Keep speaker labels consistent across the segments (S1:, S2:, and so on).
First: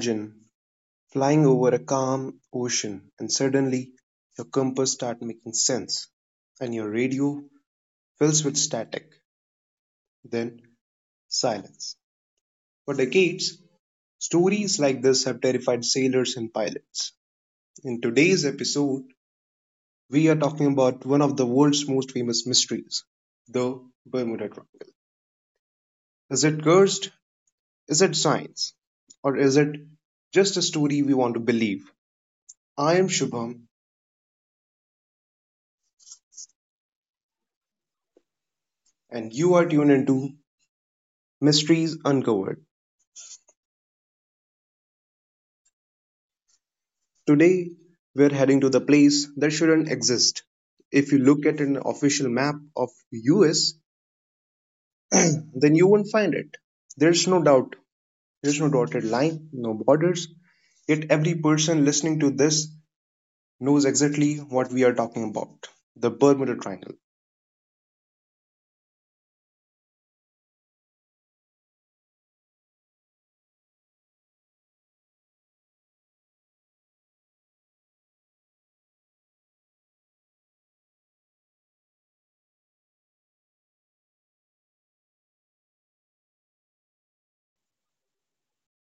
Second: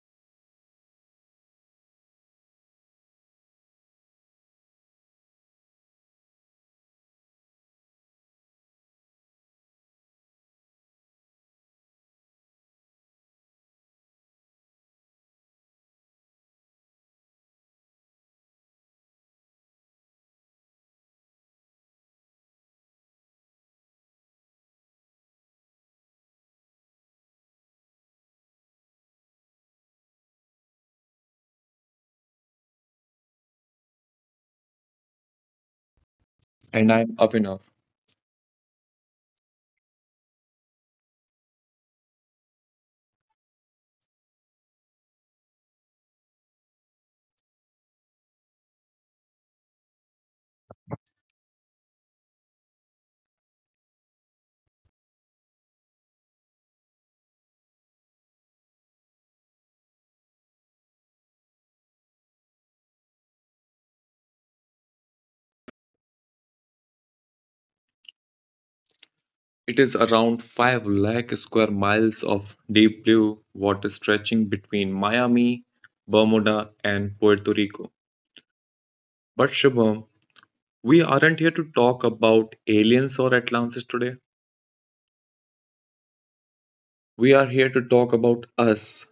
S1: Imagine flying over a calm ocean and suddenly your compass starts making sense and your radio fills with static, then silence. For decades, stories like this have terrified sailors and pilots. In today's episode, we are talking about one of the world's most famous mysteries, the Bermuda Triangle. Is it cursed? Is it science? Or is it just a story we want to believe? I am Shubham,
S2: And I'm up enough.
S1: and you are tuned into Mysteries Uncovered. Today, we're heading to the place that shouldn't exist. If you look at an official map of US, then you won't find it. There's no doubt. There's no dotted line, no borders. Yet every person listening to this knows exactly what we are talking about. The Bermuda Triangle.
S2: It is around 5 lakh square miles of deep blue water stretching between Miami, Bermuda, and Puerto Rico. But Shubham, we aren't here to talk about aliens or Atlantis today. We are here to talk about us.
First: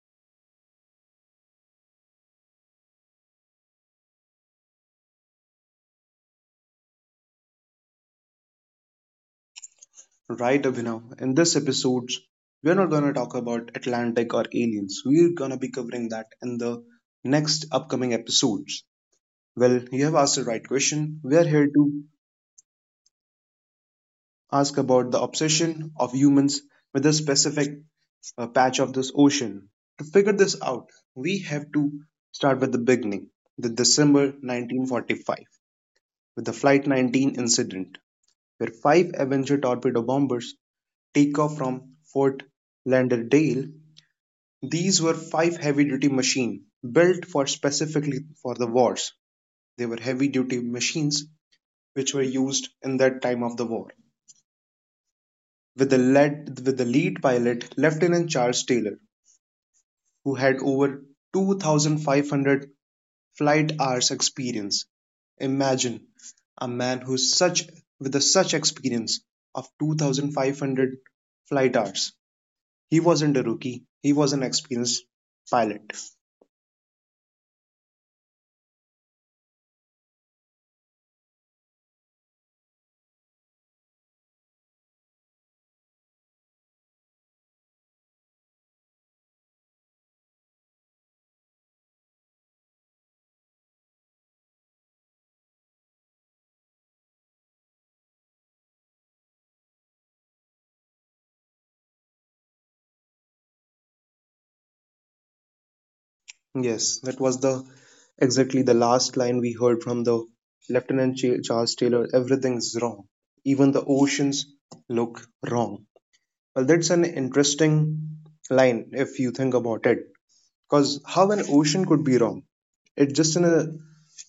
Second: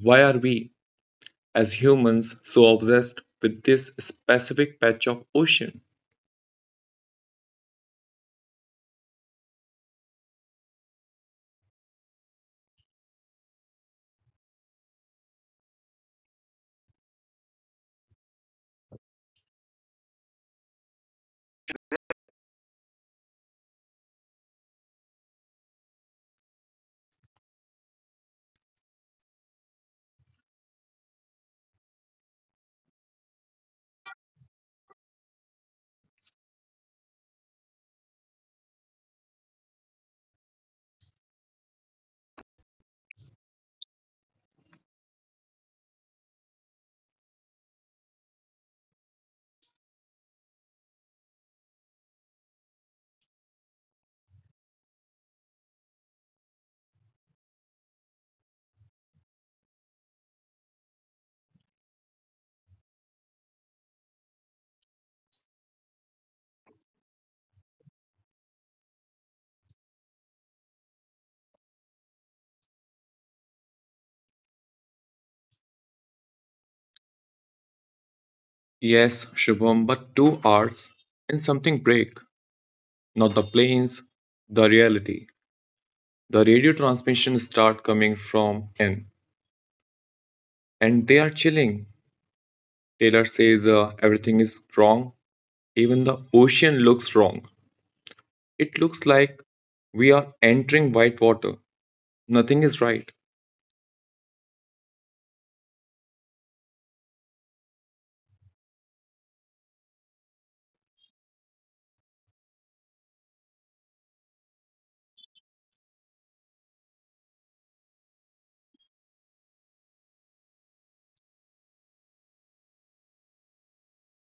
S2: Why are we, as humans, so obsessed with this specific patch of ocean?
S1: Right, Abhinav. In this episode, we're not gonna talk about Atlantic or aliens. We're gonna be covering that in the next upcoming episodes. Well, you have asked the right question. We are here to ask about the obsession of humans with a specific patch of this ocean. To figure this out, we have to start with the beginning, the December 1945, with the Flight 19 incident, where five Avenger torpedo bombers take off from Fort Lauderdale. These were five heavy-duty machines built for specifically for the wars. They were heavy-duty machines which were used in that time of the war. With the lead pilot Lieutenant Charles Taylor, who had over 2,500 flight hours experience. Imagine a man who's such with a such experience of 2,500 flight hours. He wasn't a rookie. He was an experienced pilot.
S2: Yes, Shubham, but 2 hours and something break, not the planes, the reality. The radio transmissions start coming from N, and they are chilling. Taylor says, everything is wrong, even the ocean looks wrong. It looks like we are entering white water. Nothing is right.
S1: Yes, that was the exactly the last line we heard from the Lieutenant Charles Taylor. Everything's wrong. Even the oceans look wrong. Well, that's an interesting line if you think about it. Because how an ocean could be wrong? It's just in a,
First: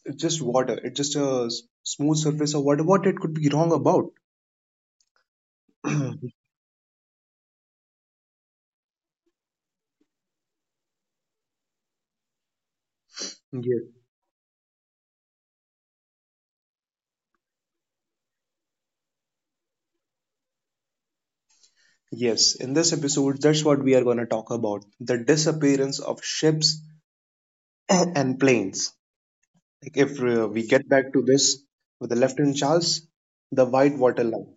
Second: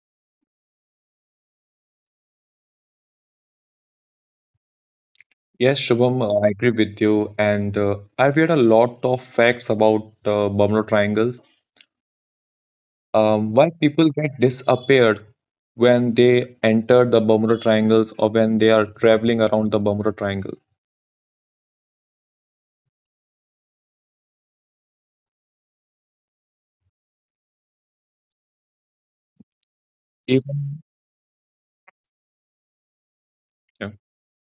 S1: it's just water. It's just a smooth surface of water. What it could be wrong about?
S2: Yes, Shubham, I agree with you. And I've heard a lot of facts about Bermuda triangles. Why
S1: Yes.
S2: people get disappeared when they enter the Bermuda triangles or when they are traveling around the Bermuda triangle.
S1: Yes. In this episode, that's what we are going to talk about: the disappearance of ships and planes. Like if we
S2: Even
S1: get back to this with the Lieutenant Charles, the
S2: yeah.
S1: white water line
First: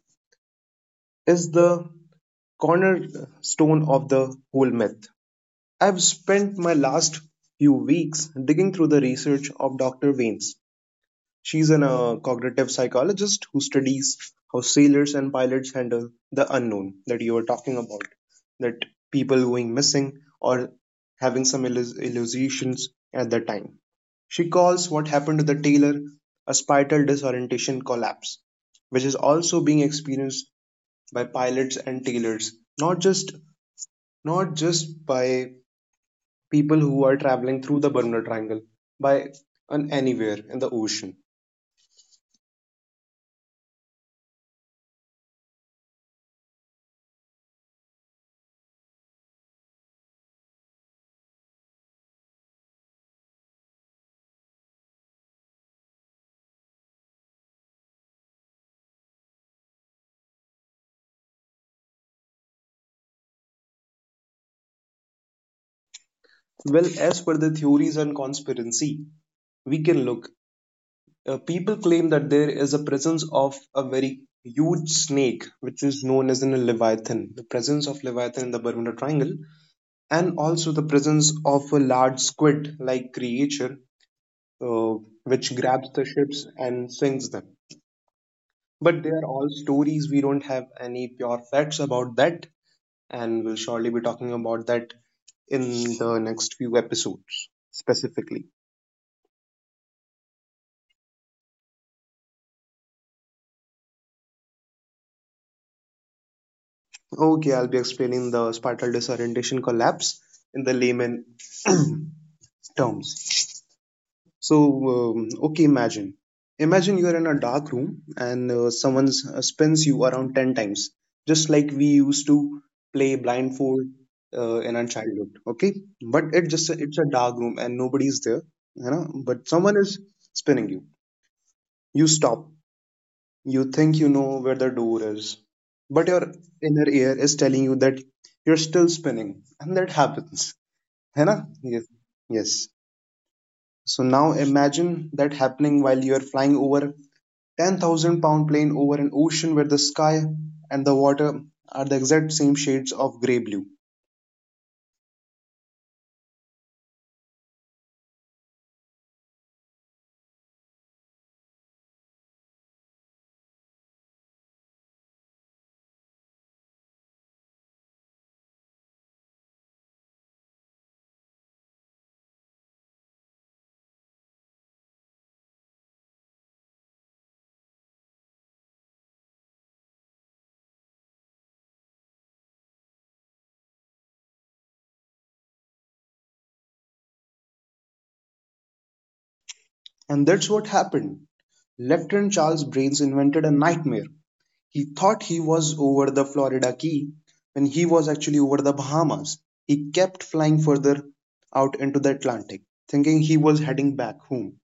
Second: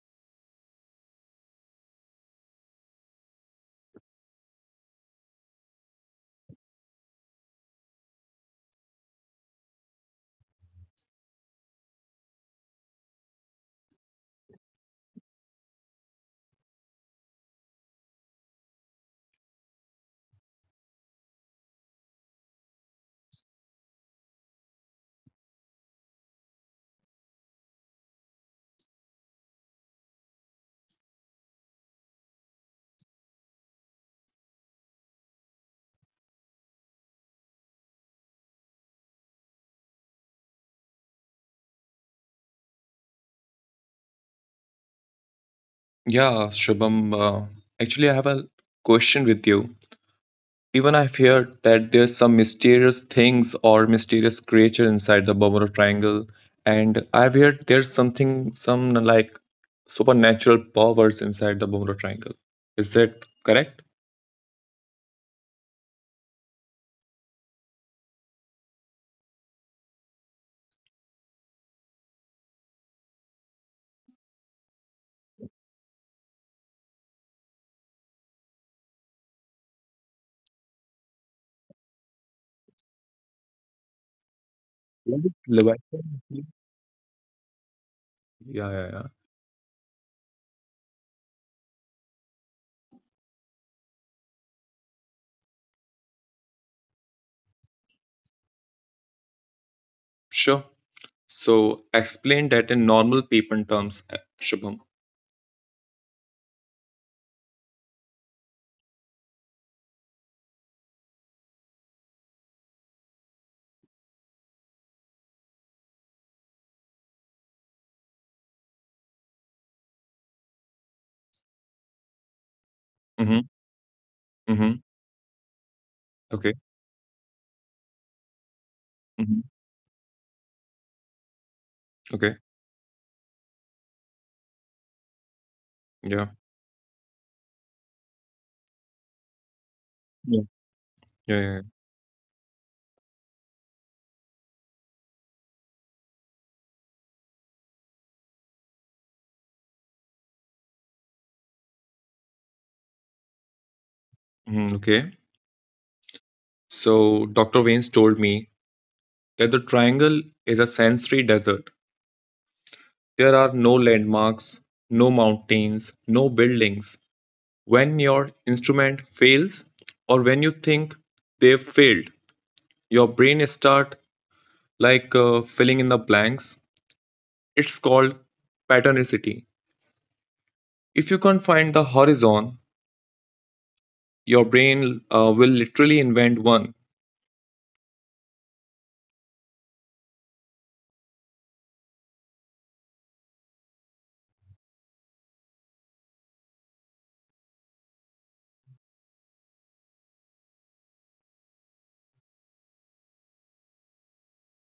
S1: is the cornerstone of the whole myth. I've spent my last few weeks digging through the research of Dr. Weems. She's an cognitive psychologist who studies how sailors and pilots handle the unknown that you were talking about, that people going missing or having some illusions at the time. She calls what happened to the tailor a spiral disorientation collapse, which is also being experienced by pilots and tailors, not just not just by people who are traveling through the Bermuda Triangle by on anywhere in the ocean.
S2: Yeah, Shubham. Actually, I have a question with you. Even I've heard that there's some mysterious things or mysterious creature inside the Bermuda Triangle, and I've heard there's something, some like supernatural powers inside the Bermuda Triangle. Is that correct?
S1: Well, as per the theories and conspiracy, we can look. People claim that there is a presence of a very huge snake, which is known as an leviathan. The presence of leviathan in the Bermuda Triangle, and also the presence of a large squid-like creature uh,
S2: Like
S1: which grabs the
S2: Leviathan?
S1: ships and sinks them.
S2: Yeah, yeah,
S1: But
S2: yeah.
S1: they are all stories. We don't have any pure facts about that. And we'll surely be talking about that in the next few episodes specifically.
S2: Sure. So explain that in normal people terms, Shubham.
S1: Okay, I'll be explaining the spiral disorientation collapse in the layman terms. So, okay, Imagine you're in a dark room and someone spins you around 10 times, just like we used to play
S2: Mm-hmm.
S1: blindfold in
S2: Mm-hmm.
S1: our childhood. Okay, but
S2: Okay.
S1: it's a dark room and nobody's there, you know.
S2: Mm-hmm.
S1: But someone is spinning you. You
S2: Okay.
S1: stop. You think you know where the door is, but your
S2: Yeah.
S1: inner ear is telling you that you're still spinning, and that
S2: Yeah.
S1: happens. है
S2: Yeah,
S1: ना?
S2: yeah.
S1: Yes. Yes. So now imagine that happening while you are flying over 10,000 pound plane over an ocean where the sky and the water are the exact same shades of grey blue.
S2: Mm, okay. So, Dr. Waynes told me that the triangle is a sensory desert. There are no landmarks, no mountains, no buildings. When your instrument fails, or when you think they've failed, your brain start like, filling in the blanks. It's called patternicity. If you can't find the horizon, your brain will literally invent one.
S1: And that's what happened. Lieutenant Charles Brains invented a nightmare. He thought he was over the Florida Key when he was actually over the Bahamas. He kept flying further out into the Atlantic, thinking he was heading back home.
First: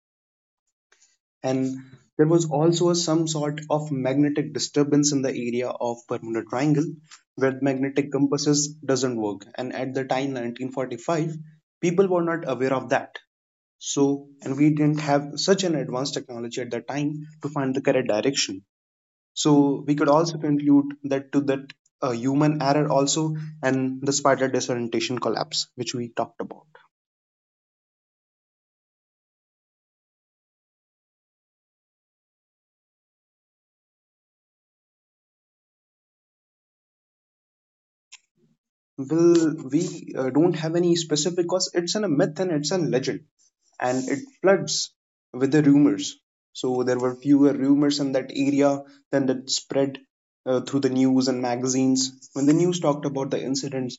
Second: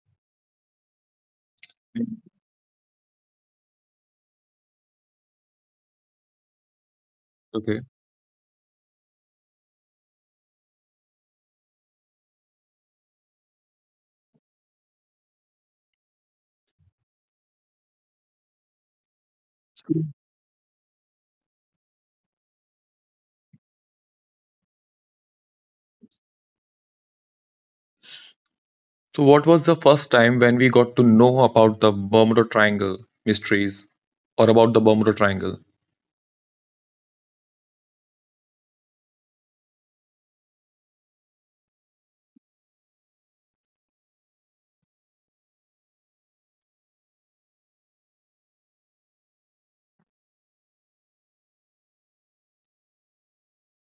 S1: And there was also some sort of magnetic disturbance in the area of Bermuda Triangle where
S2: Okay.
S1: magnetic compasses doesn't work. And at the time 1945, people were not aware of that. So, and we didn't have such an advanced technology at that time to find the correct direction. So we could also conclude that to that human error also and the spider disorientation collapse, which we talked about.
S2: So, what was the first time when we got to know about the Bermuda Triangle mysteries or about the Bermuda Triangle?
S1: Well, we don't have any specific cause. A myth and it's a legend, and it floods with the rumors. So there were fewer rumors in that area than that spread through the news and magazines. When the news talked about the incidents,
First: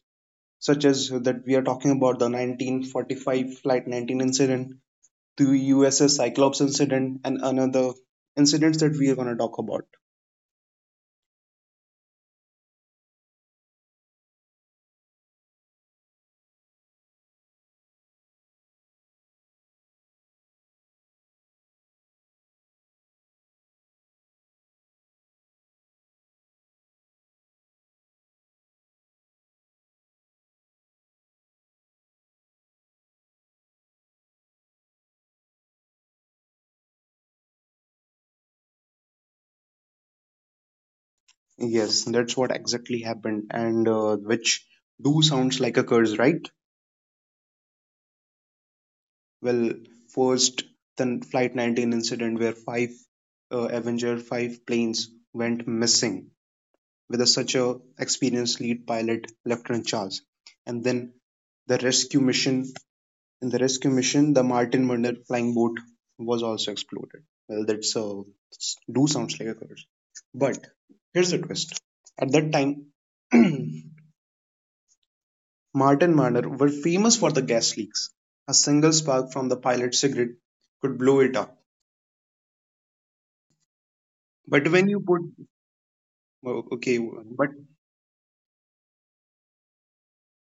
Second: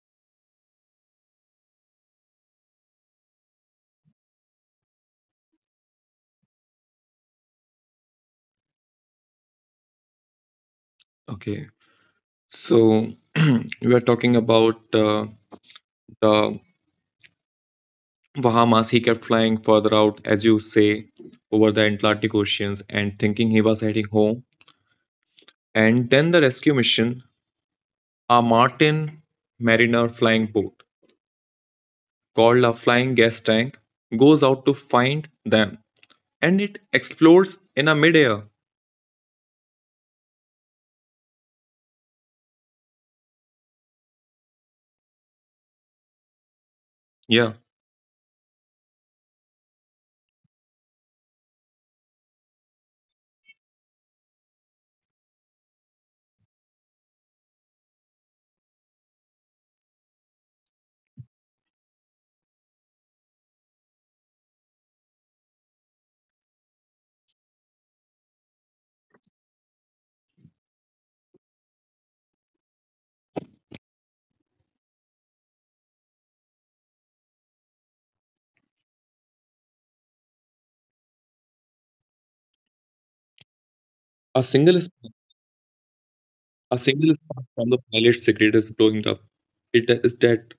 S1: such as that we are talking about the 1945 Flight 19 incident, the USS Cyclops incident and another incidents that we are going to talk about.
S2: Okay. So, we were talking about the Bahamas. He kept flying further out, as you say, over the Atlantic Oceans and thinking he was heading home. And then the rescue mission, a Martin Mariner flying boat called a flying gas tank, goes out to find them and it explodes in a midair.
S1: Yes, that's what exactly happened, and which do sounds like a curse, right?
S2: Yeah.
S1: Well, first, the Flight 19 incident where five Avenger 5 planes went missing with such a experienced lead pilot, Lieutenant Charles. And then the rescue mission. In the rescue mission, the Martin Munder flying boat was also exploded. Well, that's do sounds like a curse. But here's the twist. At that time, Martin Munder were famous for the gas leaks. A single spark from the pilot's cigarette could blow it up.
S2: A
S1: But
S2: single
S1: when you put oh,
S2: A
S1: okay,
S2: single spark
S1: but
S2: from the pilot's cigarette is blowing up. It is dead.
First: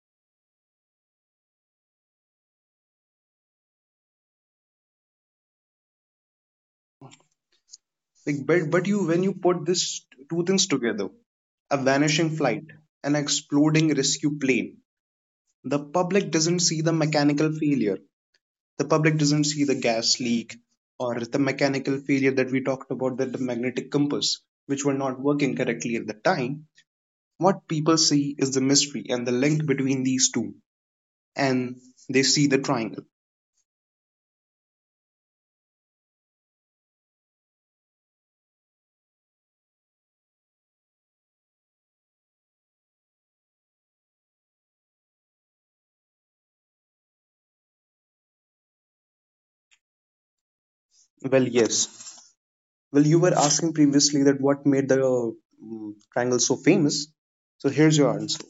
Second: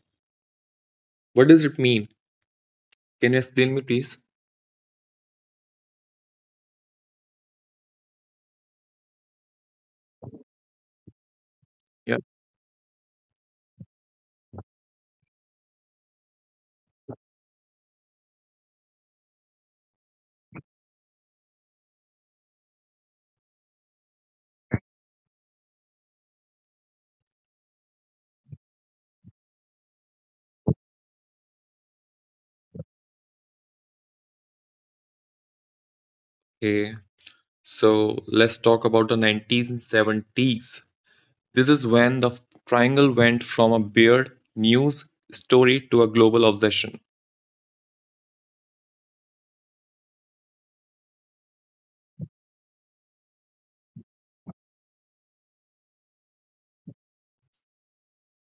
S2: What does it mean? Can you explain me, please?
S1: like but you when you put these two things together, a
S2: Yeah.
S1: vanishing flight, an exploding rescue plane, the public doesn't see the mechanical failure. The public doesn't see the gas leak or the mechanical failure that we talked about, that the magnetic compass which were not working correctly at the time, what people see is the mystery and the link between these two, and they see the triangle.
S2: Okay, so let's talk about the 1970s. This is when the triangle went from a weird news story to a global obsession.
S1: Well, yes, well, you were asking previously that what made the triangle so famous, so here's your answer.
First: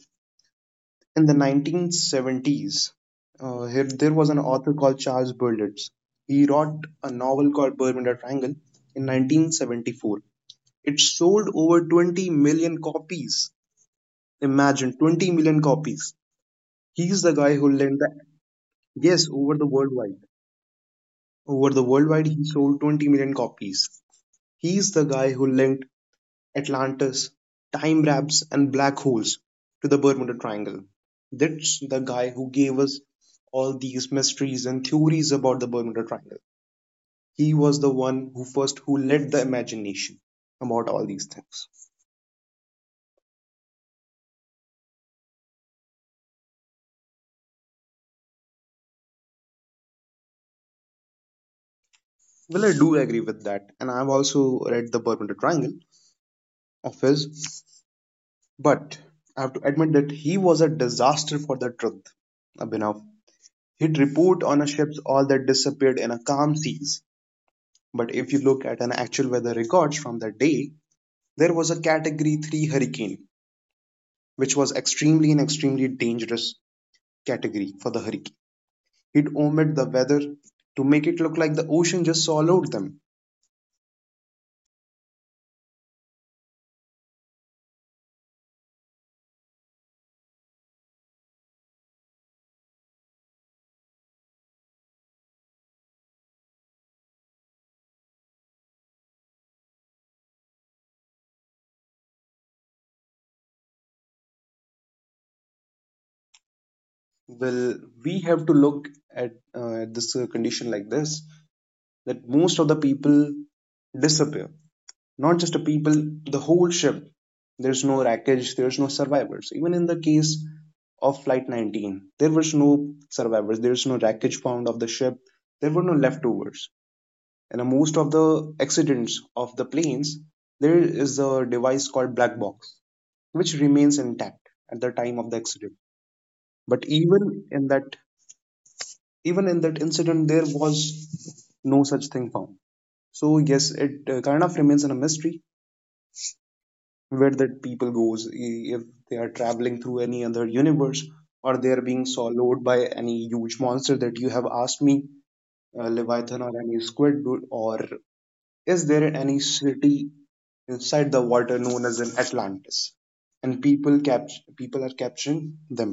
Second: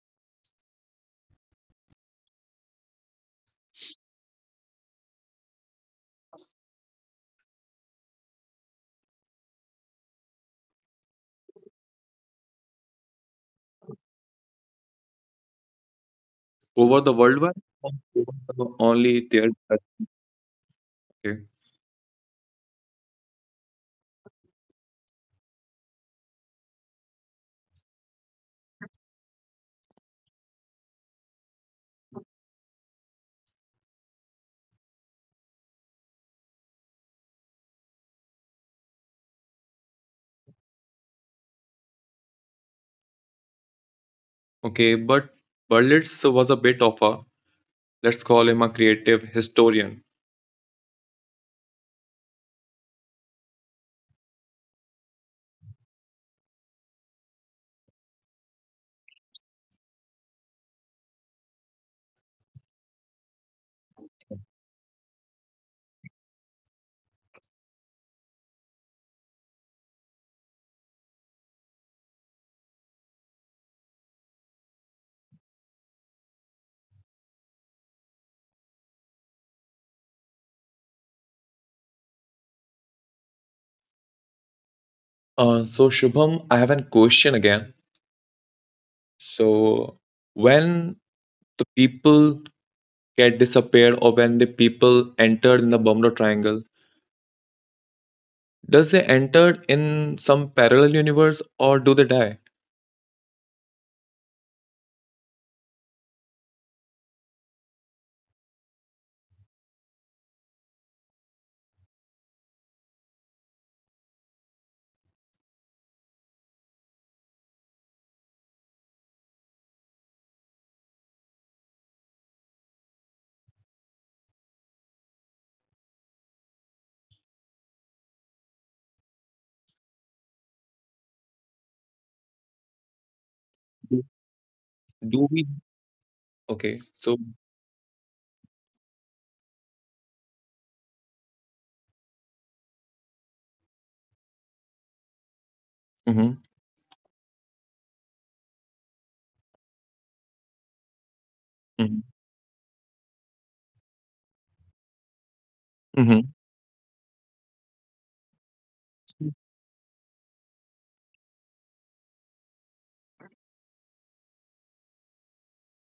S1: In the 1970s, there was an author called Charles Berlitz. He wrote a novel called Bermuda Triangle in 1974. It sold over 20 million copies. Imagine 20 million copies.
S2: Over the
S1: He's the
S2: worldwide,
S1: guy who lent the
S2: it was
S1: Yes,
S2: only there.
S1: over the worldwide.
S2: Okay,
S1: Over the worldwide, he sold 20 million copies. He's the guy who linked Atlantis, time wraps, and black holes to the Bermuda Triangle. That's the guy who gave us all these mysteries and theories about the Bermuda Triangle. He was the one who led the imagination about all these things.
S2: okay, but Berlitz was a bit of a, let's call him a creative historian.
S1: Well, I do agree with that, and I've also read The Bermuda Triangle of his, but I have to admit that he was a disaster for the truth. Abhinav. He'd report on a ship's all that disappeared in a calm seas. But if you look at an actual weather records from the day, there was a category 3 hurricane, which was extremely and extremely dangerous category for the hurricane. He'd omit the weather to make it look like the ocean just swallowed them.
S2: So Shubham, I have a question again. So when the people get disappeared or when the people entered in the Bermuda Triangle, does they enter in some parallel universe or do they die?
S1: Well, we have to look at this condition like this that most of the people disappear. Not just the people, the whole ship. There's no wreckage, there's no survivors. Even in the case of Flight 19, there was no survivors, there's no wreckage found of the ship, there were no leftovers. And most of the accidents of the planes, there is a device called black box, which remains
S2: Do
S1: intact at the time
S2: do
S1: of the
S2: we?
S1: accident.
S2: Okay,
S1: But
S2: so.
S1: even in that incident there was no such thing found. So yes, it kind of remains in a mystery
S2: Hmm.
S1: where that people goes, if they are traveling through any other universe or they are being
S2: Hmm.
S1: swallowed by any huge monster that you have asked me,
S2: Hmm.
S1: leviathan or any squid dude, or is there any city inside the water known as an atlantis and people are capturing them.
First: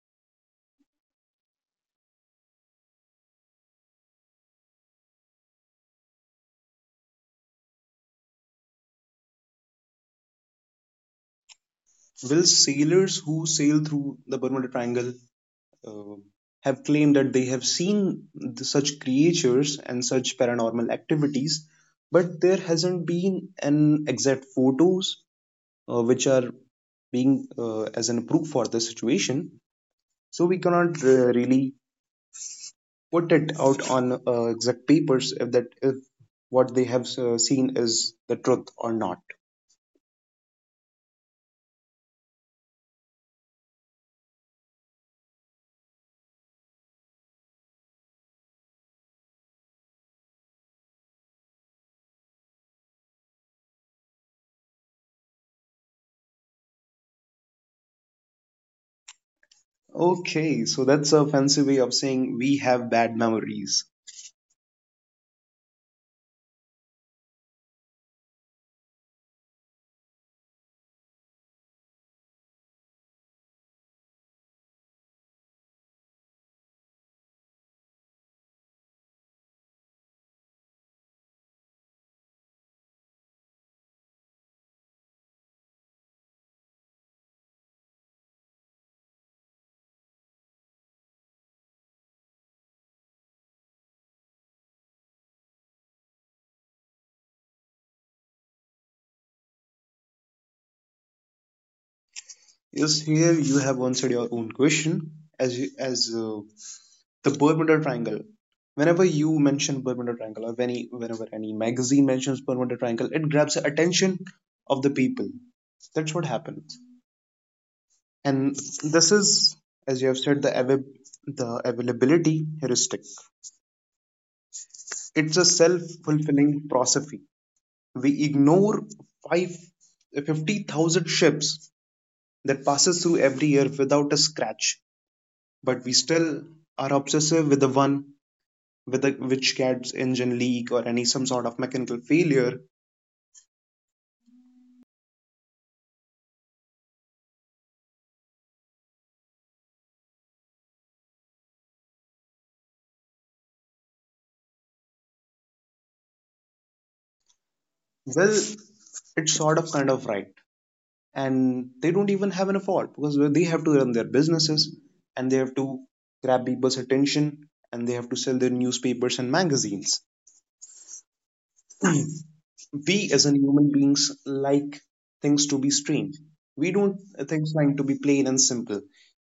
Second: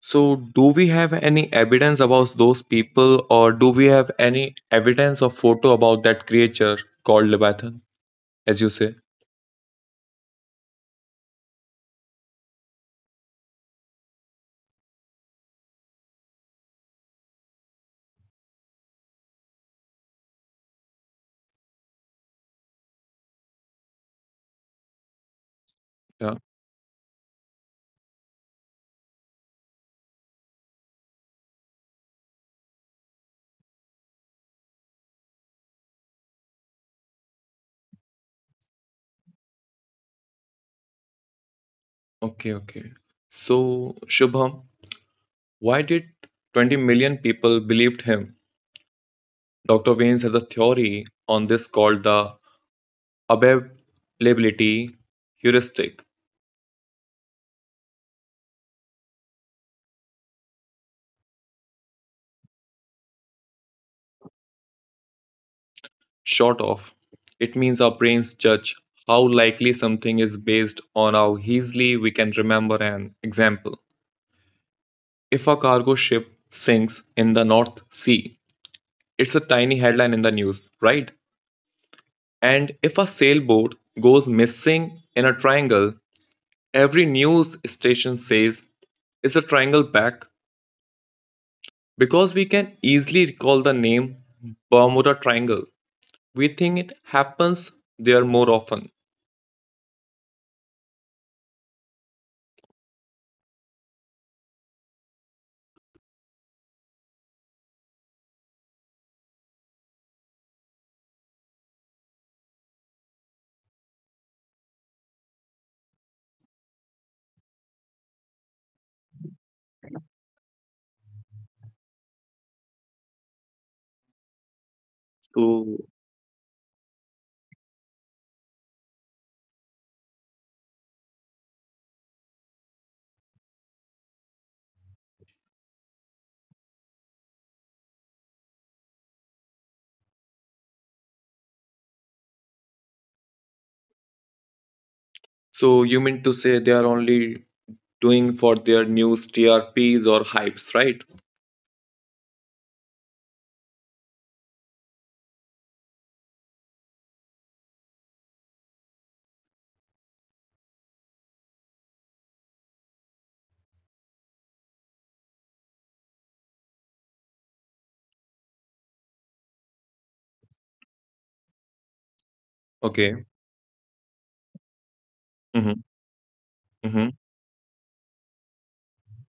S2: So, do we have any evidence about those people, or do we have any evidence or photo about that creature called Leviathan, as you say?
S1: Will sailors who sail through the bermuda triangle uh, have claimed that they have seen such creatures and such paranormal activities, but there hasn't been an exact photos which
S2: Yeah.
S1: are being as an proof for the situation. So we cannot really put it out on exact papers if that if what they have seen is the truth or not.
S2: Okay, okay. So, Shubham, why did 20 million people believed him? Dr. Waynes has a theory on this called the availability heuristic,
S1: Okay, so that's a fancy way of saying we have bad memories.
S2: short of. It means our brains judge how likely something is based on how easily we can remember an example. If a cargo ship sinks in the North Sea, it's a tiny headline in the news, right? And if a sailboat goes missing in a triangle, every news station says, "Is the triangle back?" Because we can easily recall the name Bermuda Triangle, we think it happens there more often.
S1: Yes, here you have answered your own question. As you, as The Bermuda Triangle. Whenever you mention Bermuda Triangle, or any whenever any magazine mentions Bermuda Triangle, it grabs the attention of the people. That's what happens. And this is, as you have said, the the availability heuristic. It's a self-fulfilling prophecy. We ignore five 50,000 ships that passes through every year without a scratch, but we still are obsessive with the one with the which gets engine leak or any some sort of mechanical failure.
S2: So, you mean to say they are only doing for their news TRPs or hypes, right?
S1: Well, it's sort of kind of right. And they don't even have an fault because they have to run their businesses and they have to grab people's attention and they have to sell their newspapers and magazines. We
S2: Okay.
S1: as an human beings like things to be
S2: Mm-hmm.
S1: strange. We don't
S2: Mm-hmm.
S1: things like to be plain and simple.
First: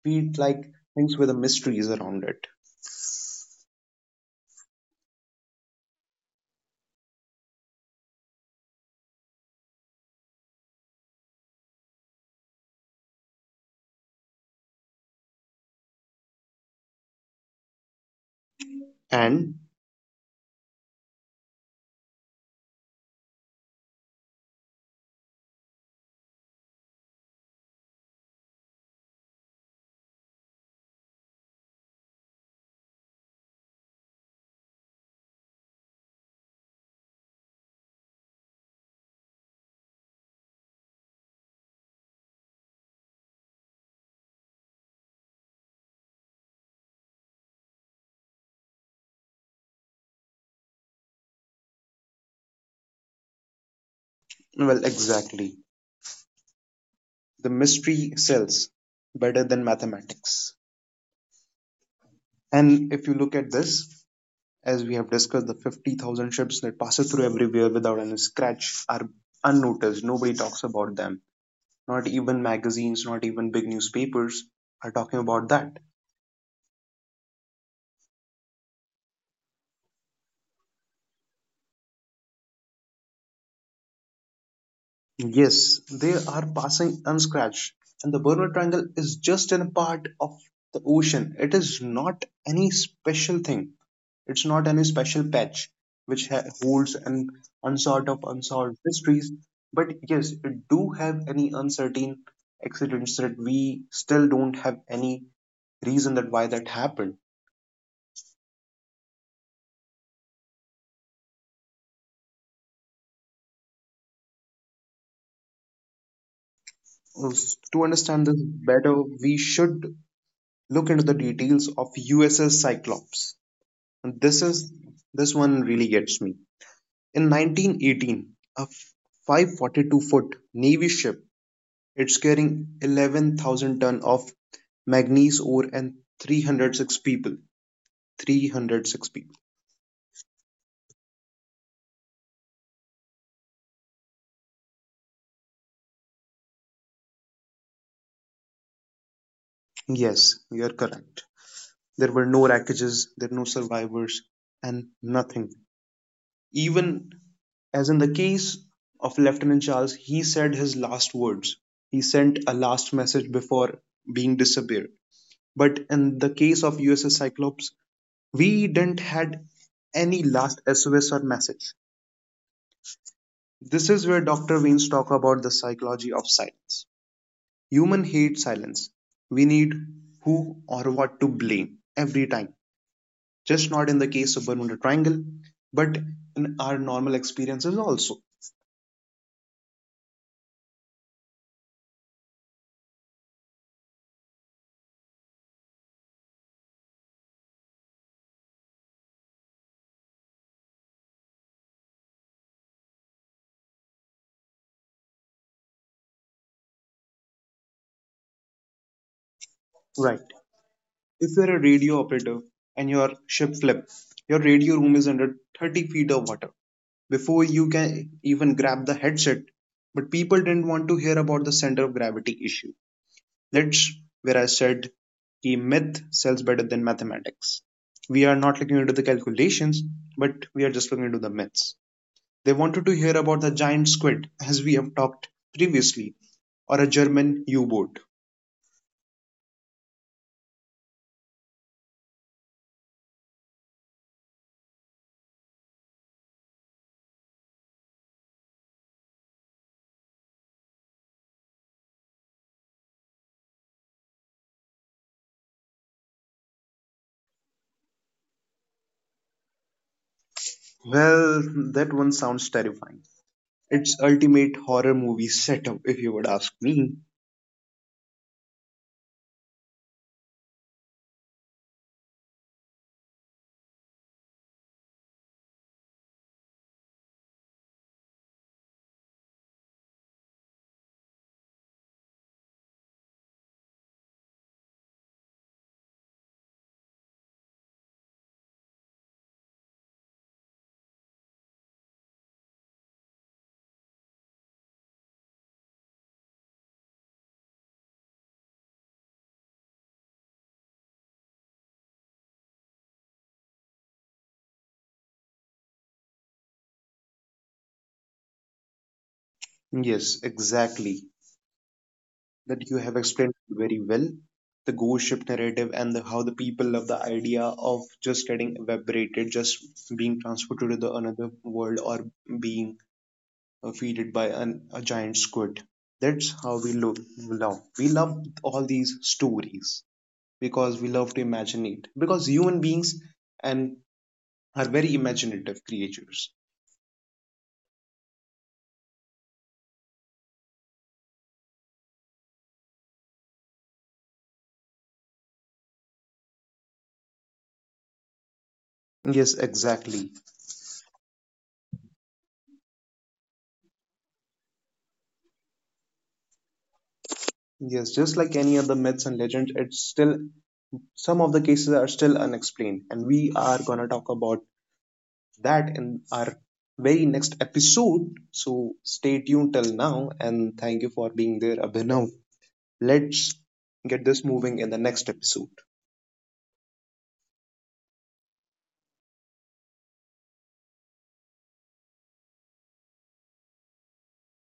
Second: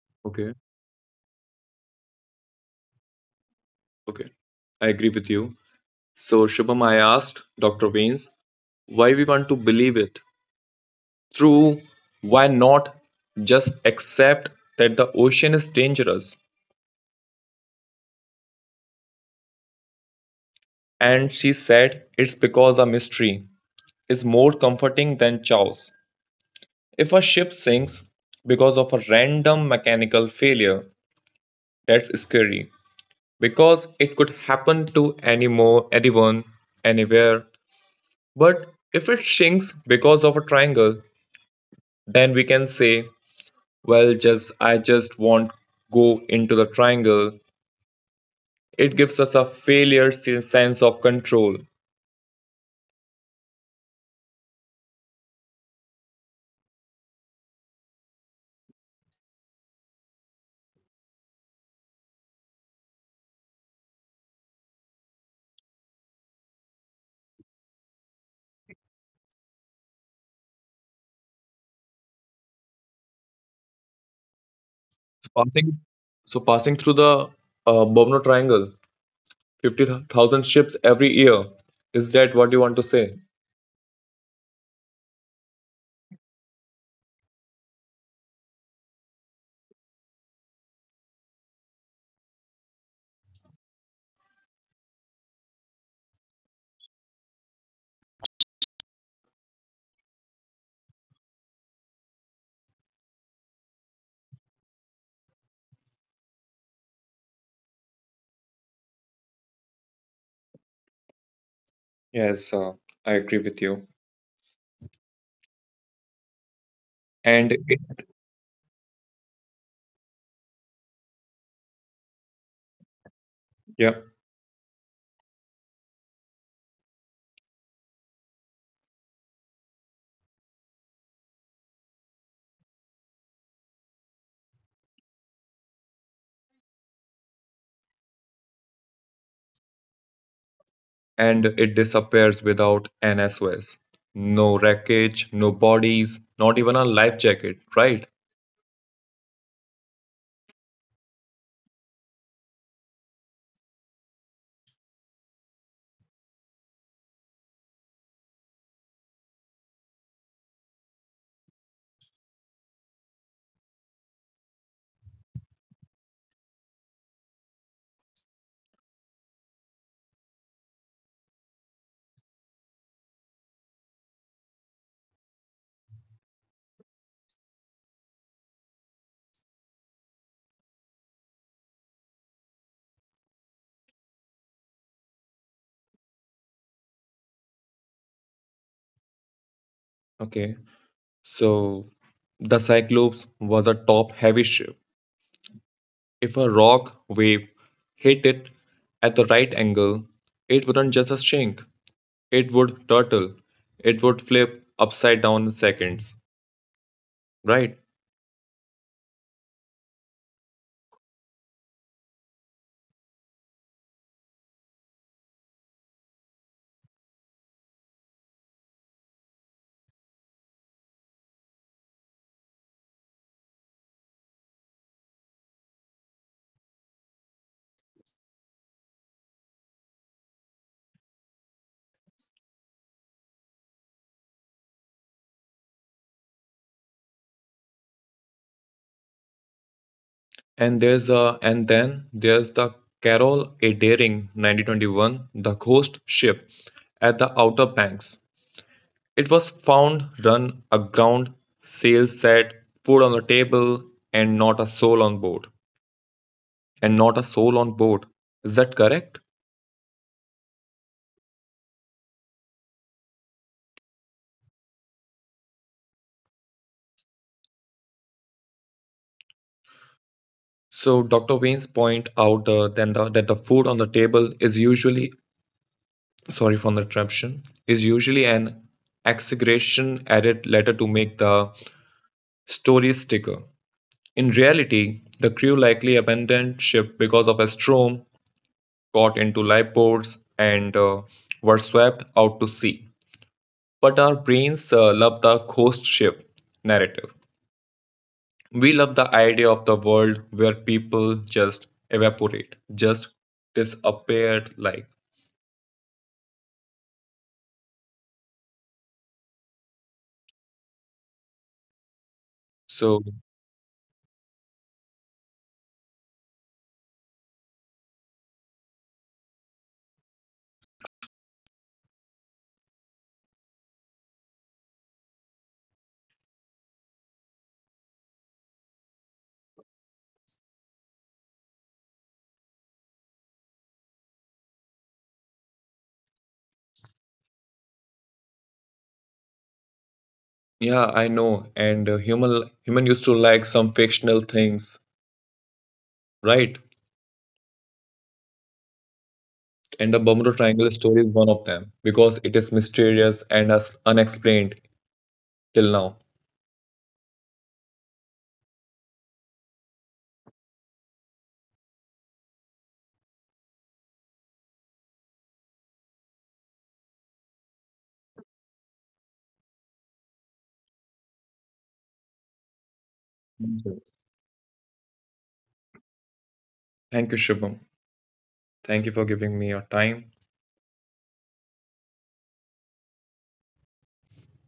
S1: We
S2: Okay.
S1: like things with a mysteries around it.
S2: Okay. I agree with you. So, Shubham, I asked Dr. Veins why we want to believe it. Through why not just accept that the ocean is dangerous?
S1: And
S2: And she said it's because a mystery is more comforting than chaos. If a ship sinks because of a random mechanical failure, that's scary because it could happen to any more anyone, anywhere. But if it sinks because of a triangle, then we can say, well, just I just won't go into the triangle. It gives us a failure sen- sense of control. So
S1: well, exactly, the mystery sells better than mathematics. And if you look at this, as we have discussed, the 50,000 ships that passes through everywhere without any scratch are unnoticed. Nobody talks about them. Not even magazines, not even big newspapers are talking about
S2: passing,
S1: that.
S2: so passing through the Bermuda Triangle 50,000 ships every year. Is that what you want to say?
S1: Yes, they are passing unscratched. And the Bermuda Triangle is just a part of the ocean. It is not any special thing. It's not any special patch which holds an unsort of unsolved mysteries. But yes, it do have any uncertain accidents that we still don't have any reason that why that happened.
S2: Yes, I agree with you. And it,
S1: To understand this better, we should look into the details of USS Cyclops.
S2: yeah,
S1: This is this one really gets me. In 1918, a f- 542-foot Navy ship, it's carrying 11,000 ton of manganese ore and 306 people. 306 people.
S2: and it disappears without an SOS. No wreckage, no bodies, not even a life jacket, right?
S1: Yes, you are correct. There were no wreckages, there were no survivors, and nothing. Even as in the case of Lieutenant Charles, he said his last words. He sent a last message before being disappeared. But in the case of USS Cyclops, we didn't had any last SOS or message. This is where Dr. Weins talk about the psychology of silence. Human hate silence. We need who or what to blame every time. Just not in the case of Bermuda Triangle, but in our normal experiences also.
S2: Okay. So the Cyclops was a top heavy ship. If a rock wave hit it at the right angle, it wouldn't just shrink, it would turtle, it would flip upside down in seconds, right?
S1: Right. If you're a radio operator and your ship flips, your radio room is under 30 feet of water before you can even grab the headset. But people didn't want to hear about the center of gravity issue. That's where I said the myth sells better than mathematics. We are not looking into the calculations, but we are just looking into the myths. They wanted to hear about the giant squid, as we have talked previously, or a German U boat.
S2: And then there's the Carol A. Daring 1921, the Ghost Ship at the Outer Banks. It was found run aground, sails set, food on the table, and not a soul on board. And not a soul on board. Is that correct?
S1: Well, that one sounds terrifying. It's ultimate horror movie setup, if you would ask me.
S2: So Dr. Wayne's point out, that the food on the table is usually, sorry for the interruption, is usually an exaggeration added later to make the story sticker. In reality, the crew likely abandoned ship because of a storm, got into lifeboats, and were swept out to sea. But our brains love the ghost ship narrative. We love the idea of the world where people just evaporate, just disappear like.
S1: Yes, exactly. That you have
S2: So,
S1: explained very well. The ghost ship narrative and how the people love the idea of just getting evaporated, just being transported to the another world or being feeded by a giant squid. That's how we love. We love all these stories because we love to imagine it. Because human beings and are very imaginative creatures.
S2: yeah, I know. And human used to like some fictional things, right?
S1: Yes,
S2: And the
S1: exactly.
S2: Bermuda Triangle story is one of them because it is mysterious and as unexplained till now.
S1: Yes, just like any other myths and legends, it's still some of the cases are still unexplained, and we are gonna talk about that in our very next episode. So stay tuned till now, and thank you for being there, Abhinav. Let's get this moving in the next episode.
S2: Thank you, Shubham. Thank you for giving me your time.